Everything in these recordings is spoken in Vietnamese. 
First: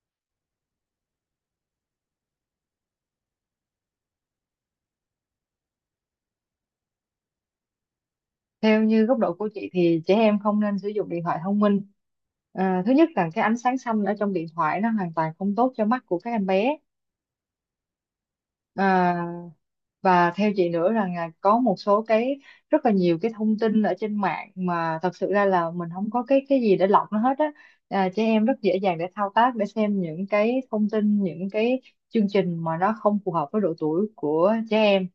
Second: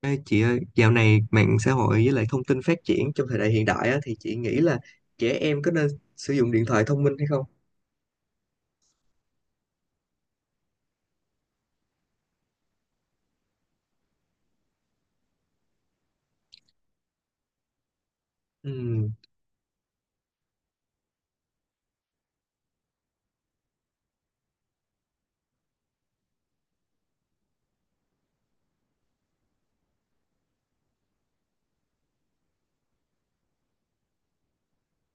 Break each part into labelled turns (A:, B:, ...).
A: Ê, chị ơi, dạo này mạng xã hội với lại thông tin phát triển trong thời đại hiện đại á, thì chị nghĩ là trẻ em có nên sử dụng điện thoại thông minh hay không?
B: Theo như góc độ của chị thì trẻ em không nên sử dụng điện thoại thông minh. Thứ nhất là cái ánh sáng xanh ở trong điện thoại nó hoàn toàn không tốt cho mắt của các em bé.
A: Ừ.
B: à, và theo chị nữa rằng là có một số cái rất là nhiều cái thông tin ở trên mạng mà thật sự ra là mình không có cái gì để lọc nó hết á. Trẻ em rất dễ dàng để thao tác để xem những cái thông tin, những cái chương trình mà nó không phù hợp với độ tuổi của trẻ em.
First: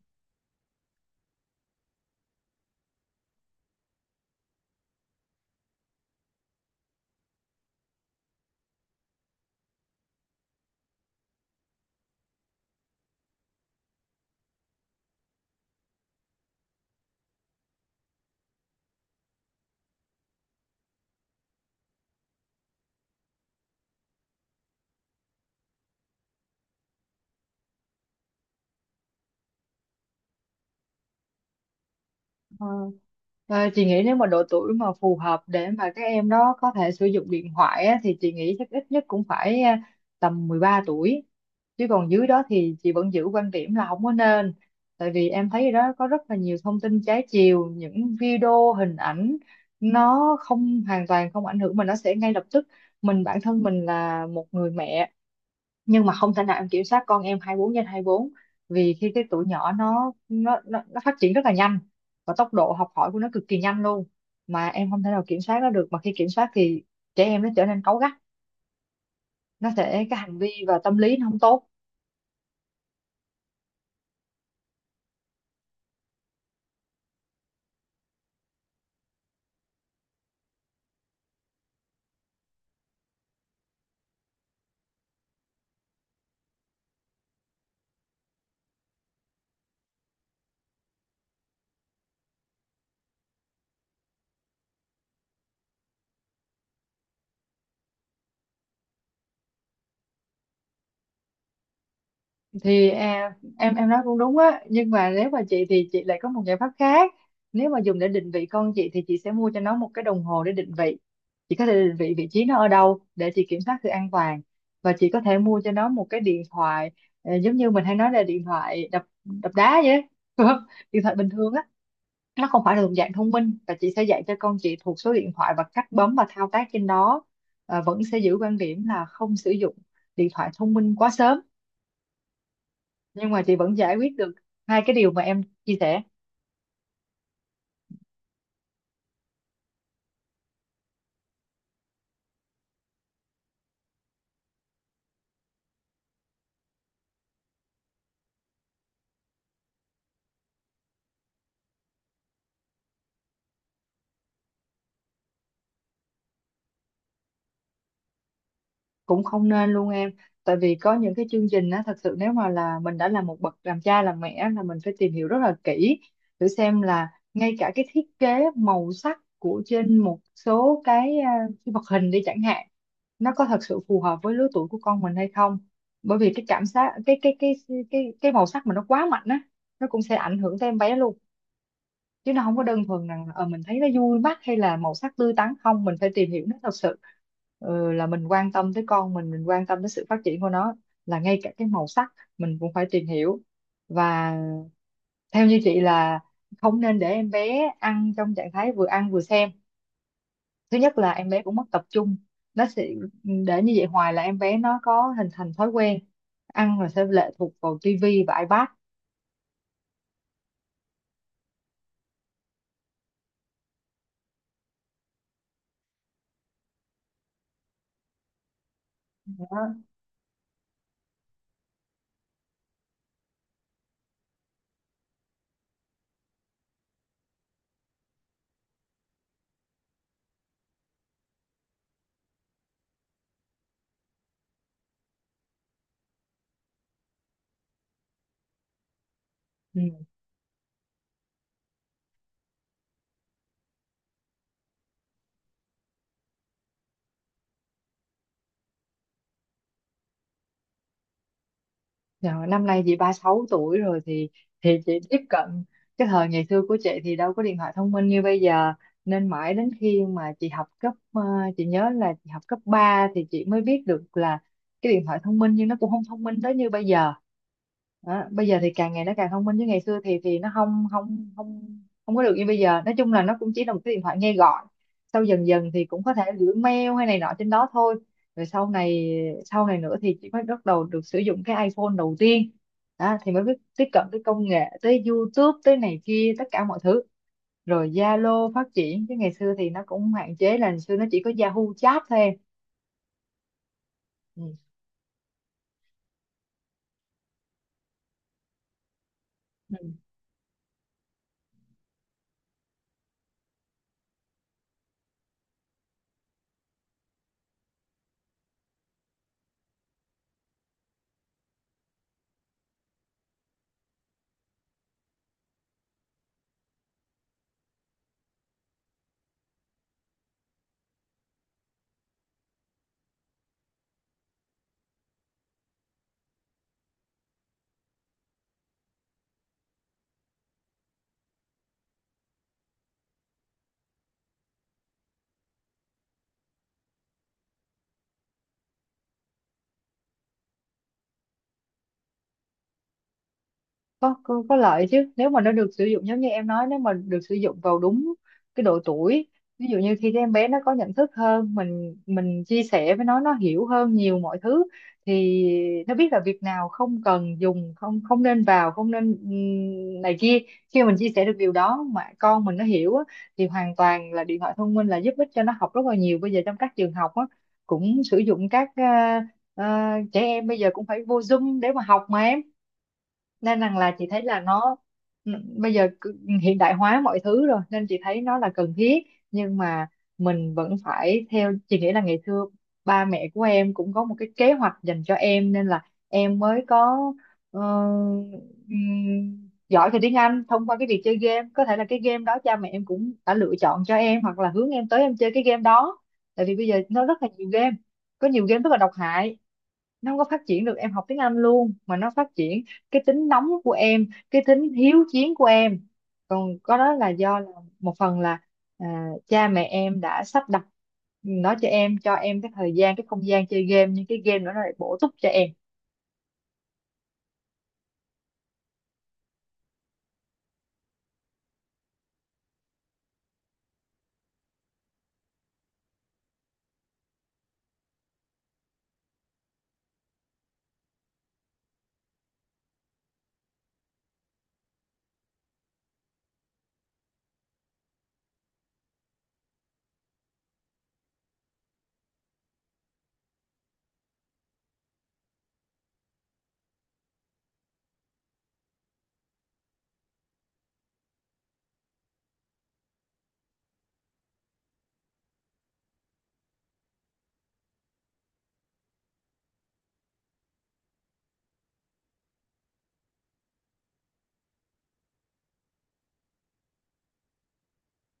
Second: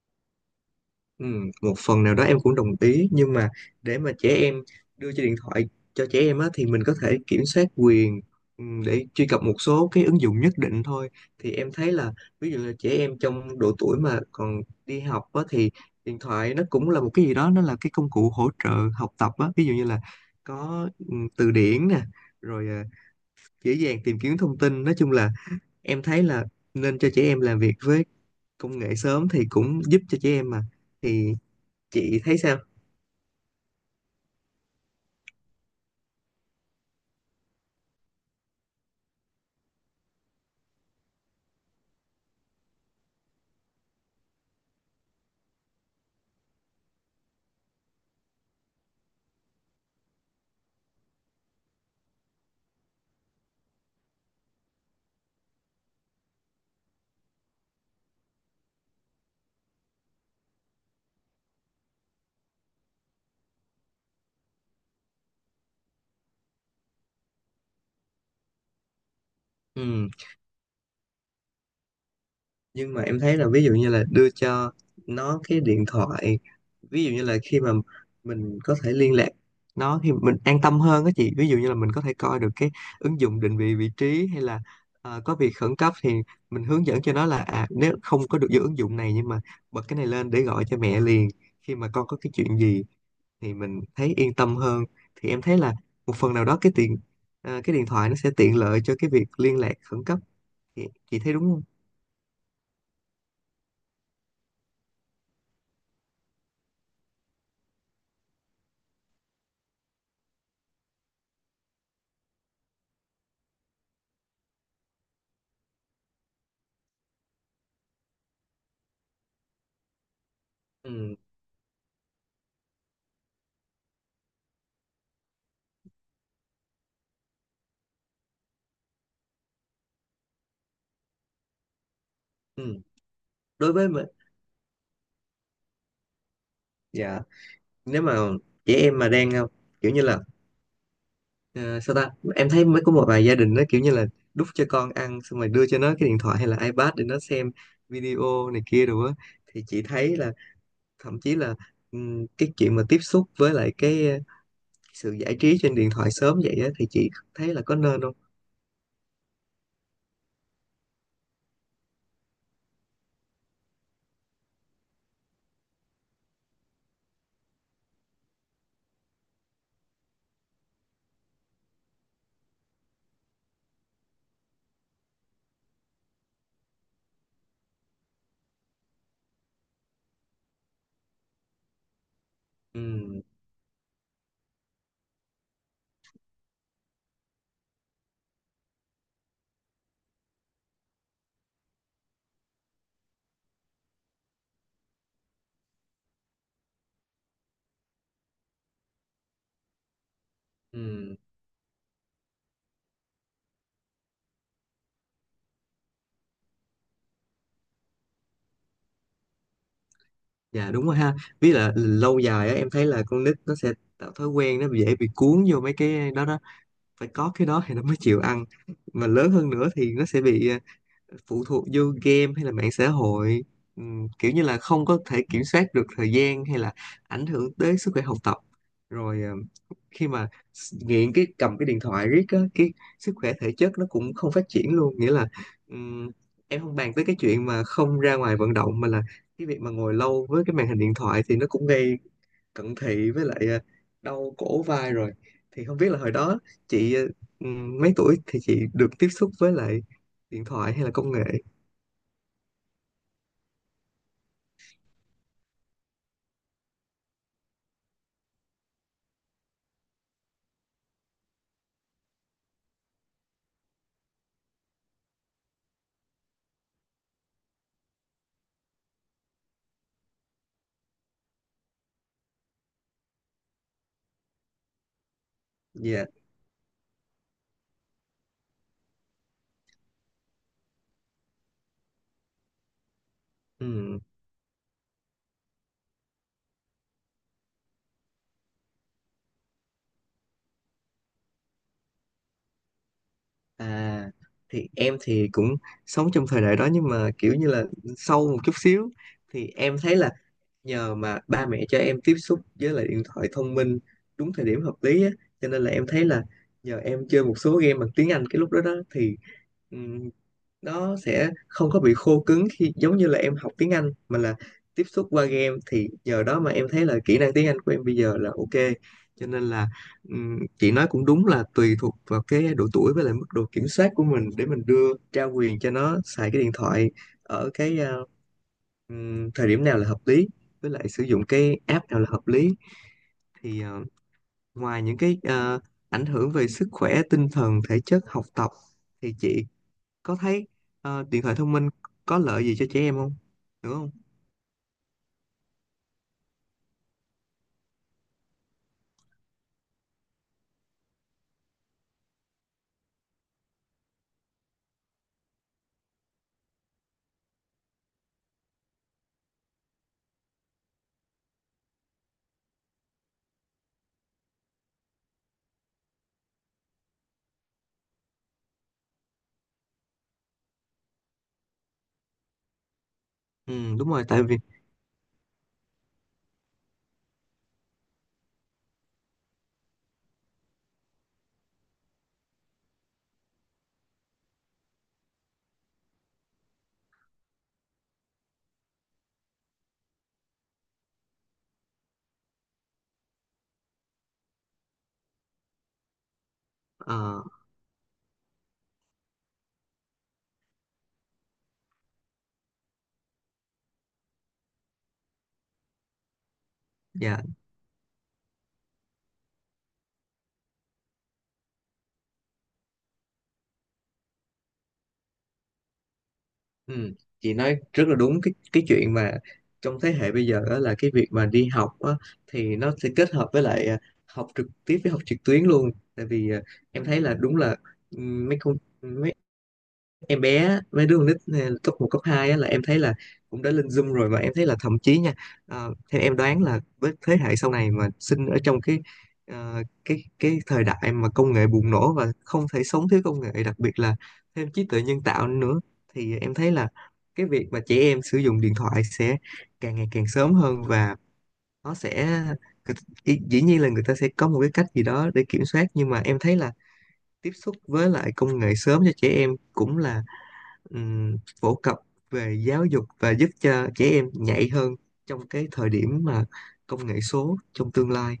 A: Ừ, một phần nào đó em cũng đồng ý, nhưng mà để mà trẻ em đưa cho điện thoại cho trẻ em á, thì mình có thể kiểm soát quyền, để truy cập một số cái ứng dụng nhất định thôi. Thì em thấy là ví dụ là trẻ em trong độ tuổi mà còn đi học á, thì điện thoại nó cũng là một cái gì đó, nó là cái công cụ hỗ trợ học tập á. Ví dụ như là có từ điển nè, rồi dễ dàng tìm kiếm thông tin, nói chung là em thấy là nên cho trẻ em làm việc với công nghệ sớm thì cũng giúp cho trẻ em mà. Thì chị thấy sao?
B: À, chị nghĩ nếu mà độ tuổi mà phù hợp để mà các em đó có thể sử dụng điện thoại á, thì chị nghĩ chắc ít nhất cũng phải tầm 13 tuổi. Chứ còn dưới đó thì chị vẫn giữ quan điểm là không có nên. Tại vì em thấy đó có rất là nhiều thông tin trái chiều, những video, hình ảnh nó không hoàn toàn không ảnh hưởng mà nó sẽ ngay lập tức. Mình, bản thân mình là một người mẹ nhưng mà không thể nào em kiểm soát con em 24 trên 24. Vì khi cái tuổi nhỏ nó phát triển rất là nhanh và tốc độ học hỏi của nó cực kỳ nhanh luôn, mà em không thể nào kiểm soát nó được. Mà khi kiểm soát thì trẻ em nó trở nên cáu gắt, nó sẽ
A: ừ.
B: cái hành vi và tâm lý nó không tốt.
A: Nhưng mà em thấy là ví dụ như là đưa cho nó cái điện thoại, ví dụ như là khi mà mình có thể liên lạc nó thì mình an tâm hơn á chị. Ví dụ như là mình có thể coi được cái ứng dụng định vị vị trí, hay là có việc khẩn cấp thì mình hướng dẫn cho nó là à, nếu không có được vô ứng dụng này, nhưng mà bật cái này lên để gọi cho mẹ liền khi mà con có cái chuyện gì, thì mình thấy yên tâm hơn. Thì em thấy là một phần nào đó cái tiện, cái điện thoại nó sẽ tiện lợi cho cái việc liên lạc khẩn cấp. chị, chị thấy đúng không?
B: Thì em nói cũng đúng á, nhưng mà nếu mà chị thì chị lại có một giải pháp khác. Nếu mà dùng để định vị con chị thì chị sẽ mua cho nó một cái đồng hồ để định vị, chị có thể định vị vị trí nó ở đâu để chị kiểm soát sự an toàn. Và chị có thể mua cho nó một cái điện thoại giống như mình hay nói là điện thoại đập đập đá vậy á, đúng không? Điện thoại
A: Ừ,
B: bình thường á, nó không phải là thuộc dạng thông minh, và chị sẽ dạy cho con chị thuộc số điện thoại và cách bấm và thao tác trên đó. Ờ, vẫn sẽ giữ quan điểm là không sử dụng điện thoại thông minh quá sớm,
A: ừ.
B: nhưng mà chị
A: Đối
B: vẫn
A: với
B: giải
A: mà
B: quyết được hai cái điều mà em chia sẻ.
A: dạ, nếu mà chị em mà đang kiểu như là ờ, sao ta, em thấy mới có một vài gia đình nó kiểu như là đút cho con ăn xong rồi đưa cho nó cái điện thoại hay là iPad để nó xem video này kia rồi á, thì chị thấy là, thậm chí là cái chuyện mà tiếp xúc với lại cái sự giải trí trên điện thoại sớm vậy á thì chị thấy là có nên không?
B: Cũng không nên luôn em, tại vì có những cái chương trình á, thật sự nếu mà là mình đã là một bậc làm cha làm mẹ là mình phải tìm hiểu rất là kỹ, thử xem là ngay cả cái thiết kế màu sắc của trên một số cái vật hình đi chẳng hạn, nó có thật sự phù hợp với lứa tuổi của con mình hay không. Bởi vì cái cảm giác cái màu sắc mà nó quá mạnh á, nó cũng sẽ ảnh hưởng tới em bé luôn, chứ nó không có đơn thuần
A: Ừ,
B: rằng mình thấy nó vui mắt hay là màu sắc tươi tắn không, mình phải tìm hiểu nó thật sự. Ờ, là mình quan tâm tới con mình quan tâm tới sự phát triển của nó, là ngay cả cái màu sắc mình cũng phải tìm hiểu. Và theo như chị là không nên để em bé ăn trong trạng thái vừa ăn vừa xem. Thứ nhất là
A: ừ.
B: em bé cũng mất tập trung, nó sẽ để như vậy hoài là em bé nó có hình thành thói quen ăn là sẽ lệ thuộc vào tivi và iPad.
A: Dạ đúng rồi ha, với là lâu dài á em thấy là con nít nó sẽ tạo thói quen, nó dễ bị cuốn vô mấy cái đó đó, phải có cái đó thì nó mới chịu ăn, mà lớn hơn nữa
B: Đó.
A: thì nó sẽ bị phụ thuộc vô game hay là mạng xã hội. Kiểu như là không có thể kiểm soát được thời gian, hay là ảnh hưởng tới sức khỏe học tập, rồi khi mà nghiện cái cầm cái điện thoại riết á, cái sức khỏe thể chất nó cũng không phát triển luôn, nghĩa là ừm, em không bàn tới cái chuyện mà không ra ngoài vận động, mà là cái việc mà
B: Ừ.
A: ngồi lâu với cái màn hình điện thoại thì nó cũng gây cận thị với lại đau cổ vai, rồi thì không biết là hồi đó chị mấy tuổi thì chị được tiếp xúc với lại điện thoại hay là công nghệ?
B: Rồi, năm nay chị 36 tuổi rồi, thì chị tiếp cận, cái thời ngày xưa của chị thì đâu có điện thoại thông minh như bây giờ, nên mãi đến khi mà chị học chị nhớ là chị học cấp 3 thì chị mới biết được là cái điện thoại thông minh, nhưng nó cũng không thông minh tới như bây giờ. Đó. Bây giờ thì càng ngày nó càng thông minh, chứ ngày xưa thì nó không không không không có được như bây giờ. Nói chung là nó cũng chỉ là một cái điện thoại nghe gọi, sau dần dần thì cũng
A: Dạ.
B: có thể gửi mail hay này nọ trên đó thôi. Rồi sau này Sau này nữa thì chị mới bắt đầu được sử dụng cái iPhone đầu tiên. Đó, thì mới biết tiếp
A: Ừm,
B: cận tới công nghệ, tới YouTube tới này kia tất cả mọi thứ. Rồi Zalo phát triển, chứ ngày xưa thì nó cũng hạn chế, là ngày xưa nó chỉ có Yahoo chat thôi em.
A: à thì em thì cũng sống trong thời đại đó, nhưng mà kiểu như là sâu một chút xíu thì
B: Ừ.
A: em thấy là nhờ mà ba mẹ cho em tiếp xúc với lại điện thoại thông minh đúng thời điểm hợp lý á, cho nên là em thấy là nhờ em chơi một số game bằng tiếng Anh cái lúc đó đó thì ừ, nó sẽ không có bị khô cứng, khi giống như là em học tiếng Anh mà là tiếp xúc qua game, thì nhờ đó mà em thấy là kỹ năng tiếng Anh của em bây giờ là ok. Cho nên là chị nói cũng đúng là tùy thuộc vào cái độ tuổi với lại mức độ kiểm soát của mình để mình đưa trao quyền cho nó xài cái điện thoại ở cái thời điểm nào là hợp lý, với lại sử dụng cái app nào là hợp lý. Thì ngoài những cái ảnh hưởng về sức khỏe tinh thần thể chất học tập, thì chị có thấy điện thoại thông minh có lợi gì cho trẻ em không, đúng không?
B: Có, có lợi chứ, nếu mà nó được sử dụng giống như em nói, nếu mà được sử dụng vào đúng cái độ tuổi. Ví dụ như khi cái em bé nó có nhận thức hơn, mình chia sẻ với nó hiểu hơn nhiều mọi thứ, thì nó biết là việc nào không cần dùng, không không nên vào, không nên này kia. Khi mà mình chia sẻ được điều đó mà con mình nó hiểu á, thì hoàn toàn là điện thoại thông minh là giúp ích cho nó học rất là nhiều. Bây giờ trong các trường học á, cũng sử dụng trẻ em bây giờ cũng phải vô Zoom để mà học mà em. Nên
A: Ừ
B: rằng
A: đúng
B: là
A: rồi,
B: chị thấy
A: tại vì
B: là nó bây giờ cứ hiện đại hóa mọi thứ rồi, nên chị thấy nó là cần thiết. Nhưng mà mình vẫn phải, theo chị nghĩ là ngày xưa ba mẹ của em cũng có một cái kế hoạch dành cho em, nên là em mới có ờ, giỏi về tiếng Anh thông qua cái việc chơi game. Có thể là cái game đó cha mẹ em cũng đã lựa chọn cho em hoặc là hướng em tới em chơi cái game đó, tại vì bây giờ nó rất
A: ờ,
B: là nhiều game. Có nhiều game rất là độc hại, nó không có phát triển được em học tiếng Anh luôn, mà nó phát triển cái tính nóng của em, cái tính hiếu chiến của em. Còn có đó là
A: dạ.
B: do là một phần là cha mẹ em đã sắp đặt nó cho em, cho em cái thời gian cái không gian chơi game, nhưng cái game đó nó lại bổ túc cho em.
A: Ừ, chị nói rất là đúng. Cái chuyện mà trong thế hệ bây giờ đó là cái việc mà đi học á, thì nó sẽ kết hợp với lại học trực tiếp với học trực tuyến luôn, tại vì em thấy là đúng là mấy em bé mấy đứa con nít này, cấp một cấp 2 á, là em thấy là cũng đã lên Zoom rồi, và em thấy là thậm chí nha theo em đoán là với thế hệ sau này mà sinh ở trong cái cái thời đại mà công nghệ bùng nổ và không thể sống thiếu công nghệ, đặc biệt là thêm trí tuệ nhân tạo nữa, thì em thấy là cái việc mà trẻ em sử dụng điện thoại sẽ càng ngày càng sớm hơn. Và nó sẽ dĩ nhiên là người ta sẽ có một cái cách gì đó để kiểm soát, nhưng mà em thấy là tiếp xúc với lại công nghệ sớm cho trẻ em cũng là phổ cập về giáo dục và giúp cho trẻ em nhạy hơn trong cái thời điểm mà công nghệ số trong tương lai.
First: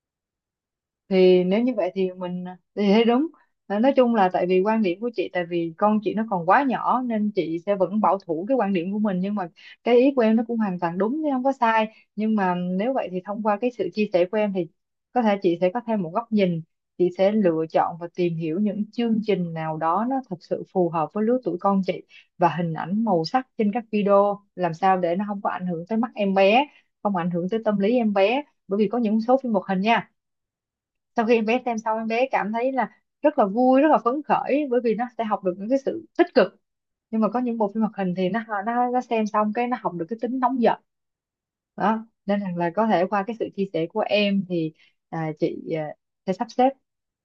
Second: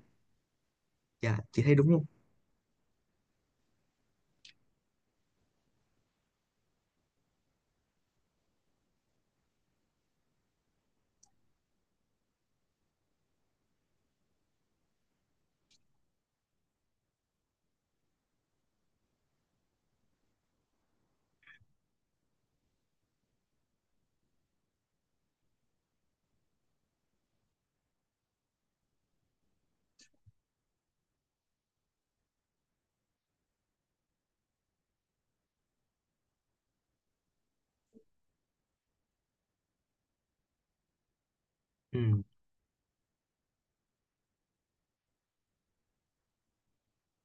A: Dạ
B: Thì nếu
A: chị
B: như
A: thấy đúng
B: vậy
A: không?
B: thì mình thì thấy đúng. À, nói chung là tại vì quan điểm của chị, tại vì con chị nó còn quá nhỏ, nên chị sẽ vẫn bảo thủ cái quan điểm của mình, nhưng mà cái ý của em nó cũng hoàn toàn đúng chứ không có sai. Nhưng mà nếu vậy thì thông qua cái sự chia sẻ của em thì có thể chị sẽ có thêm một góc nhìn, chị sẽ lựa chọn và tìm hiểu những chương trình nào đó nó thật sự phù hợp với lứa tuổi con chị, và hình ảnh màu sắc trên các video làm sao để nó không có ảnh hưởng tới mắt em bé, không ảnh hưởng tới tâm lý em bé. Bởi vì có những số phim hoạt hình nha, sau khi em bé xem xong em bé cảm thấy là rất là vui rất là phấn khởi, bởi vì nó sẽ học được những cái sự tích cực, nhưng mà có những bộ phim hoạt hình thì nó xem xong cái nó học được cái tính nóng giận. Đó,
A: Ừ,
B: nên rằng là có thể qua cái sự chia sẻ của em thì chị sẽ sắp xếp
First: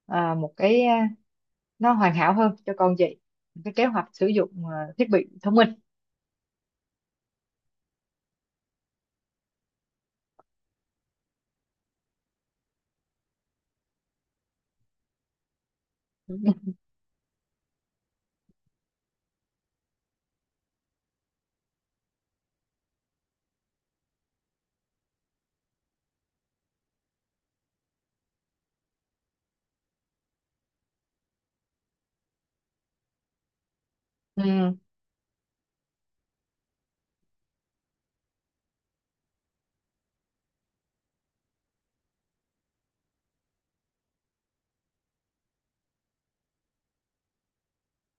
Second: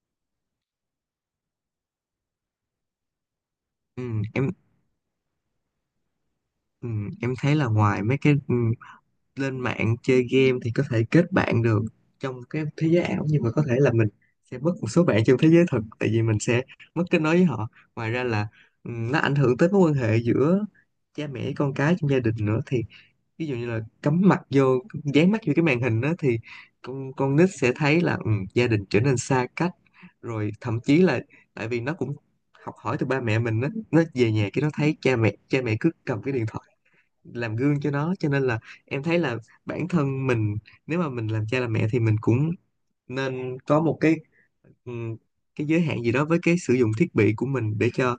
B: một nó hoàn hảo hơn cho con chị. Một cái kế
A: ừ,
B: hoạch sử
A: em
B: dụng thiết bị thông minh.
A: ừ, em thấy là ngoài mấy cái lên mạng chơi game thì có thể kết bạn được trong cái thế giới ảo, nhưng mà có thể là mình sẽ mất một số bạn trong thế giới thực, tại vì mình sẽ mất kết nối với họ. Ngoài ra là nó ảnh hưởng tới mối quan hệ giữa cha mẹ con cái trong gia đình nữa, thì ví dụ như là cắm mặt vô, dán mắt vô cái màn hình đó thì con nít sẽ thấy là ừ, gia đình trở nên xa cách, rồi thậm chí là tại vì nó cũng học hỏi từ ba mẹ mình đó, nó về nhà cái nó
B: Ừ,
A: thấy cha mẹ cứ cầm cái điện thoại, làm gương cho nó, cho nên là em thấy là bản thân mình, nếu mà mình làm cha làm mẹ thì mình cũng nên có một cái ừ, cái giới hạn gì đó với cái sử dụng thiết bị của mình, để cho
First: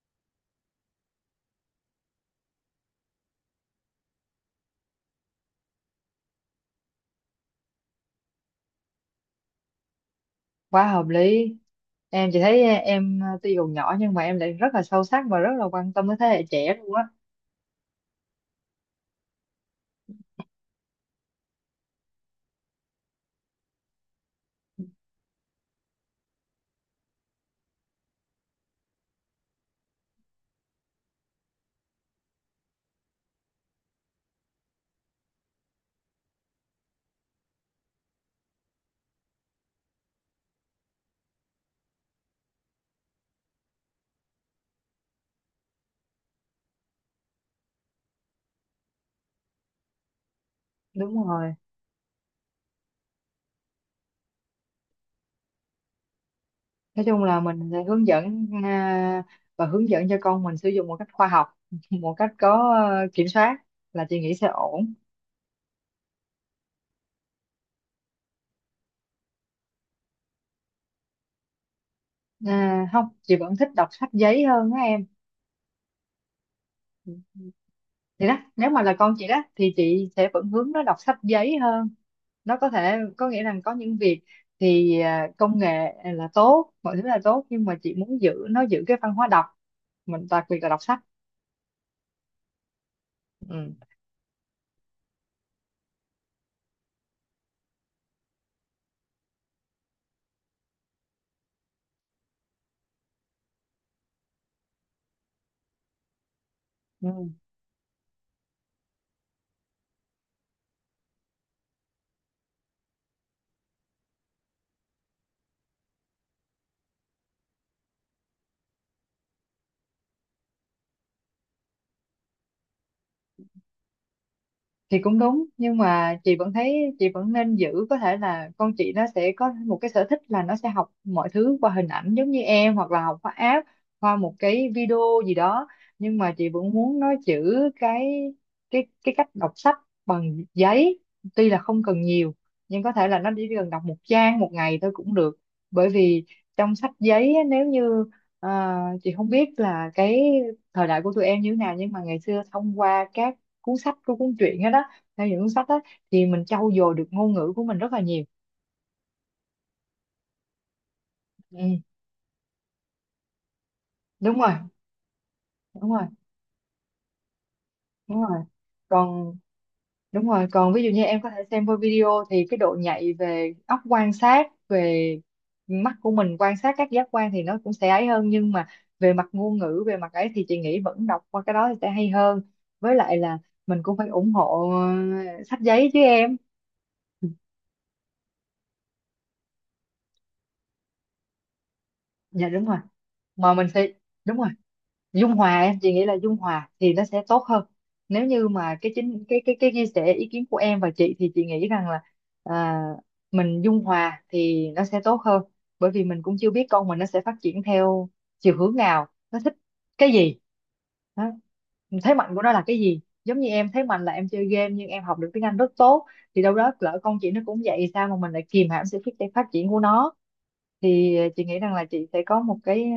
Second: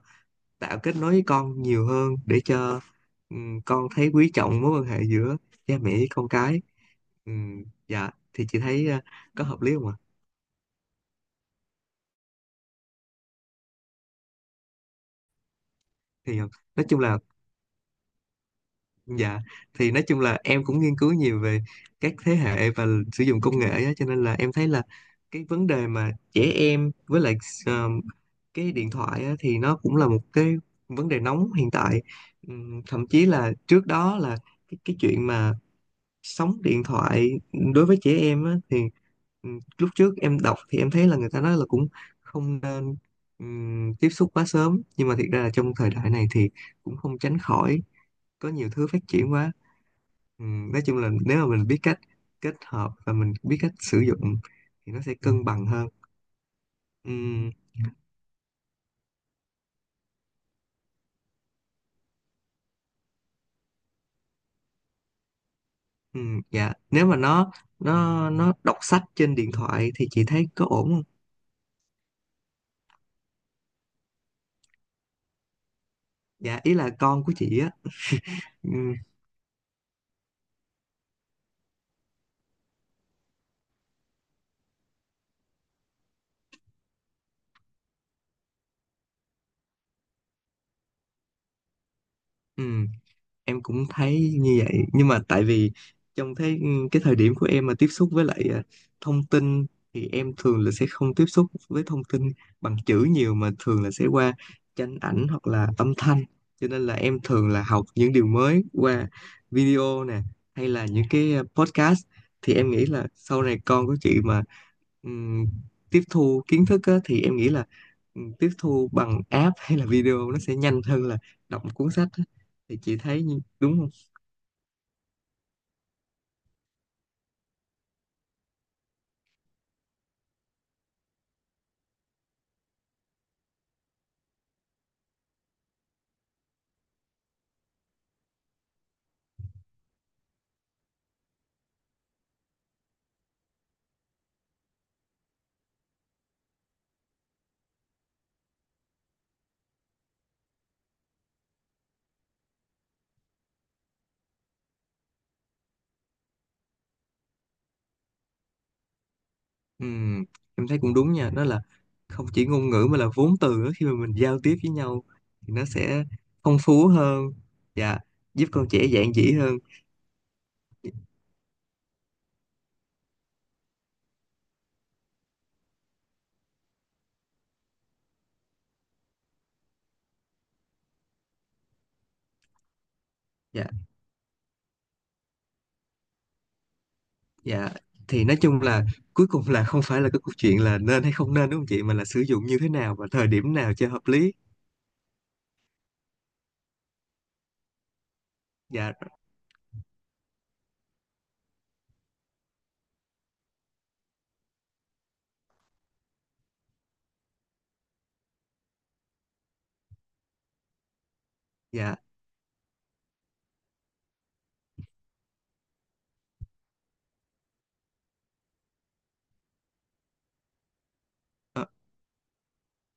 A: tạo kết nối với con nhiều hơn, để cho con thấy quý trọng mối quan hệ giữa cha mẹ với con cái. Dạ thì chị thấy có hợp lý không ạ?
B: quá hợp lý. Em, chị thấy em à, tuy còn nhỏ nhưng mà em lại rất là sâu sắc và rất là quan tâm tới thế
A: Thì
B: hệ trẻ
A: nói
B: luôn
A: chung
B: á.
A: là dạ, thì nói chung là em cũng nghiên cứu nhiều về các thế hệ và sử dụng công nghệ á, cho nên là em thấy là cái vấn đề mà trẻ em với lại ờ, cái điện thoại á, thì nó cũng là một cái vấn đề nóng hiện tại. Thậm chí là trước đó là cái chuyện mà sóng điện thoại đối với trẻ em á, thì ừ, lúc trước em đọc thì em thấy là người ta nói là cũng không nên tiếp xúc quá sớm, nhưng mà thiệt ra là trong thời đại này thì cũng không tránh khỏi, có nhiều thứ phát triển quá. Nói chung là
B: Đúng
A: nếu
B: rồi,
A: mà mình biết cách kết hợp và mình biết cách sử dụng thì nó sẽ cân bằng hơn.
B: nói chung là
A: Ừm,
B: mình sẽ hướng dẫn, và hướng dẫn cho con mình sử dụng một cách khoa học một cách có kiểm soát, là chị nghĩ sẽ ổn.
A: dạ, nếu mà nó đọc sách trên điện thoại thì chị thấy có ổn không?
B: À, không, chị vẫn thích đọc sách giấy hơn á em.
A: Dạ ý là con của chị á.
B: Thì đó, nếu mà
A: Ừm,
B: là con chị đó thì chị sẽ vẫn hướng nó đọc sách giấy hơn. Nó có thể có nghĩa là có những việc thì công nghệ là tốt, mọi thứ là tốt, nhưng mà chị muốn giữ nó, giữ cái văn hóa đọc mình, đặc biệt là đọc sách.
A: ừm. Em cũng thấy như vậy, nhưng mà tại vì trong thế cái thời điểm của em mà tiếp xúc với lại thông tin thì em thường là sẽ không tiếp xúc với thông tin bằng chữ nhiều, mà thường là sẽ qua tranh ảnh hoặc là âm thanh, cho nên là em
B: Ừ.
A: thường là học những điều mới qua video nè, hay là những cái podcast. Thì em nghĩ là sau này con của chị mà ừm, tiếp thu kiến thức á, thì em nghĩ là tiếp thu bằng app hay là video nó sẽ nhanh hơn là đọc một cuốn sách. Thì chị thấy đúng không?
B: Thì cũng đúng, nhưng mà chị vẫn thấy chị vẫn nên giữ. Có thể là con chị nó sẽ có một cái sở thích là nó sẽ học mọi thứ qua hình ảnh giống như em, hoặc là học qua app, qua một cái video gì đó, nhưng mà chị vẫn muốn nó giữ cái cái cách đọc sách bằng giấy. Tuy là không cần nhiều, nhưng có thể là nó chỉ cần đọc một trang một ngày thôi cũng được. Bởi vì trong sách giấy á, nếu như ờ, chị không biết là cái thời đại của tụi em như thế nào, nhưng mà ngày xưa thông qua các cuốn sách của cuốn truyện hết đó, theo những cuốn sách đó thì mình trau dồi được ngôn ngữ của mình rất là nhiều.
A: Ừm, em thấy cũng đúng nha, đó là
B: Ừ,
A: không chỉ ngôn ngữ mà là vốn từ nữa, khi mà mình giao
B: đúng rồi.
A: tiếp với nhau thì nó
B: Đúng
A: sẽ
B: rồi.
A: phong phú hơn và
B: Đúng rồi.
A: giúp con trẻ dạn dĩ
B: Còn,
A: hơn.
B: đúng rồi, còn ví dụ như em có thể xem qua video thì cái độ nhạy về óc quan sát, về mắt của mình quan sát các giác quan, thì nó cũng sẽ ấy hơn, nhưng mà về mặt ngôn ngữ, về mặt ấy thì chị nghĩ vẫn đọc qua cái đó thì sẽ hay hơn. Với lại là
A: Dạ.
B: mình cũng phải ủng hộ sách giấy chứ em.
A: Dạ thì nói chung là cuối cùng là không phải là cái câu chuyện là nên hay không nên, đúng không chị, mà là sử dụng
B: Dạ
A: như
B: đúng
A: thế
B: rồi,
A: nào và thời
B: mà
A: điểm
B: mình
A: nào
B: sẽ,
A: cho hợp lý.
B: đúng rồi, dung hòa em, chị nghĩ là dung hòa thì nó sẽ tốt hơn. Nếu như mà cái
A: Dạ.
B: chính cái chia sẻ ý kiến của em và chị thì chị nghĩ rằng là à, mình dung hòa thì nó sẽ tốt hơn. Bởi vì mình cũng chưa biết con mình nó sẽ phát triển theo chiều hướng nào, nó thích cái gì. Đó.
A: Dạ.
B: Thế mạnh của nó là cái gì, giống như em thế mạnh là em chơi game nhưng em học được tiếng Anh rất tốt. Thì đâu đó lỡ con chị nó cũng vậy, sao mà mình lại kìm hãm sự phát phát triển của nó. Thì chị nghĩ
A: ờ,
B: rằng là chị sẽ có một cái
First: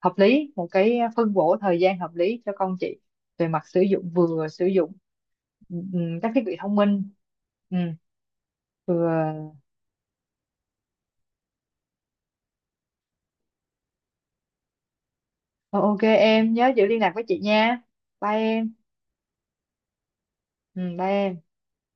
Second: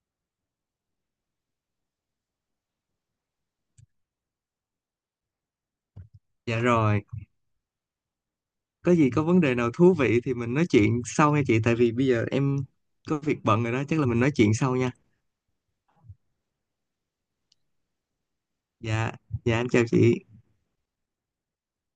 B: hợp lý, một cái phân bổ thời gian hợp lý cho con chị về mặt sử dụng, vừa sử dụng các thiết bị
A: dạ
B: thông
A: rồi,
B: minh. Ừm,
A: có gì có
B: vừa.
A: vấn đề nào thú vị thì mình nói chuyện sau nha chị, tại vì bây giờ em có việc bận rồi đó, chắc là mình nói chuyện sau nha.
B: Ờ, ok em, nhớ giữ liên lạc với chị nha. Bye em.
A: Dạ. Dạ em chào chị.
B: Bye em.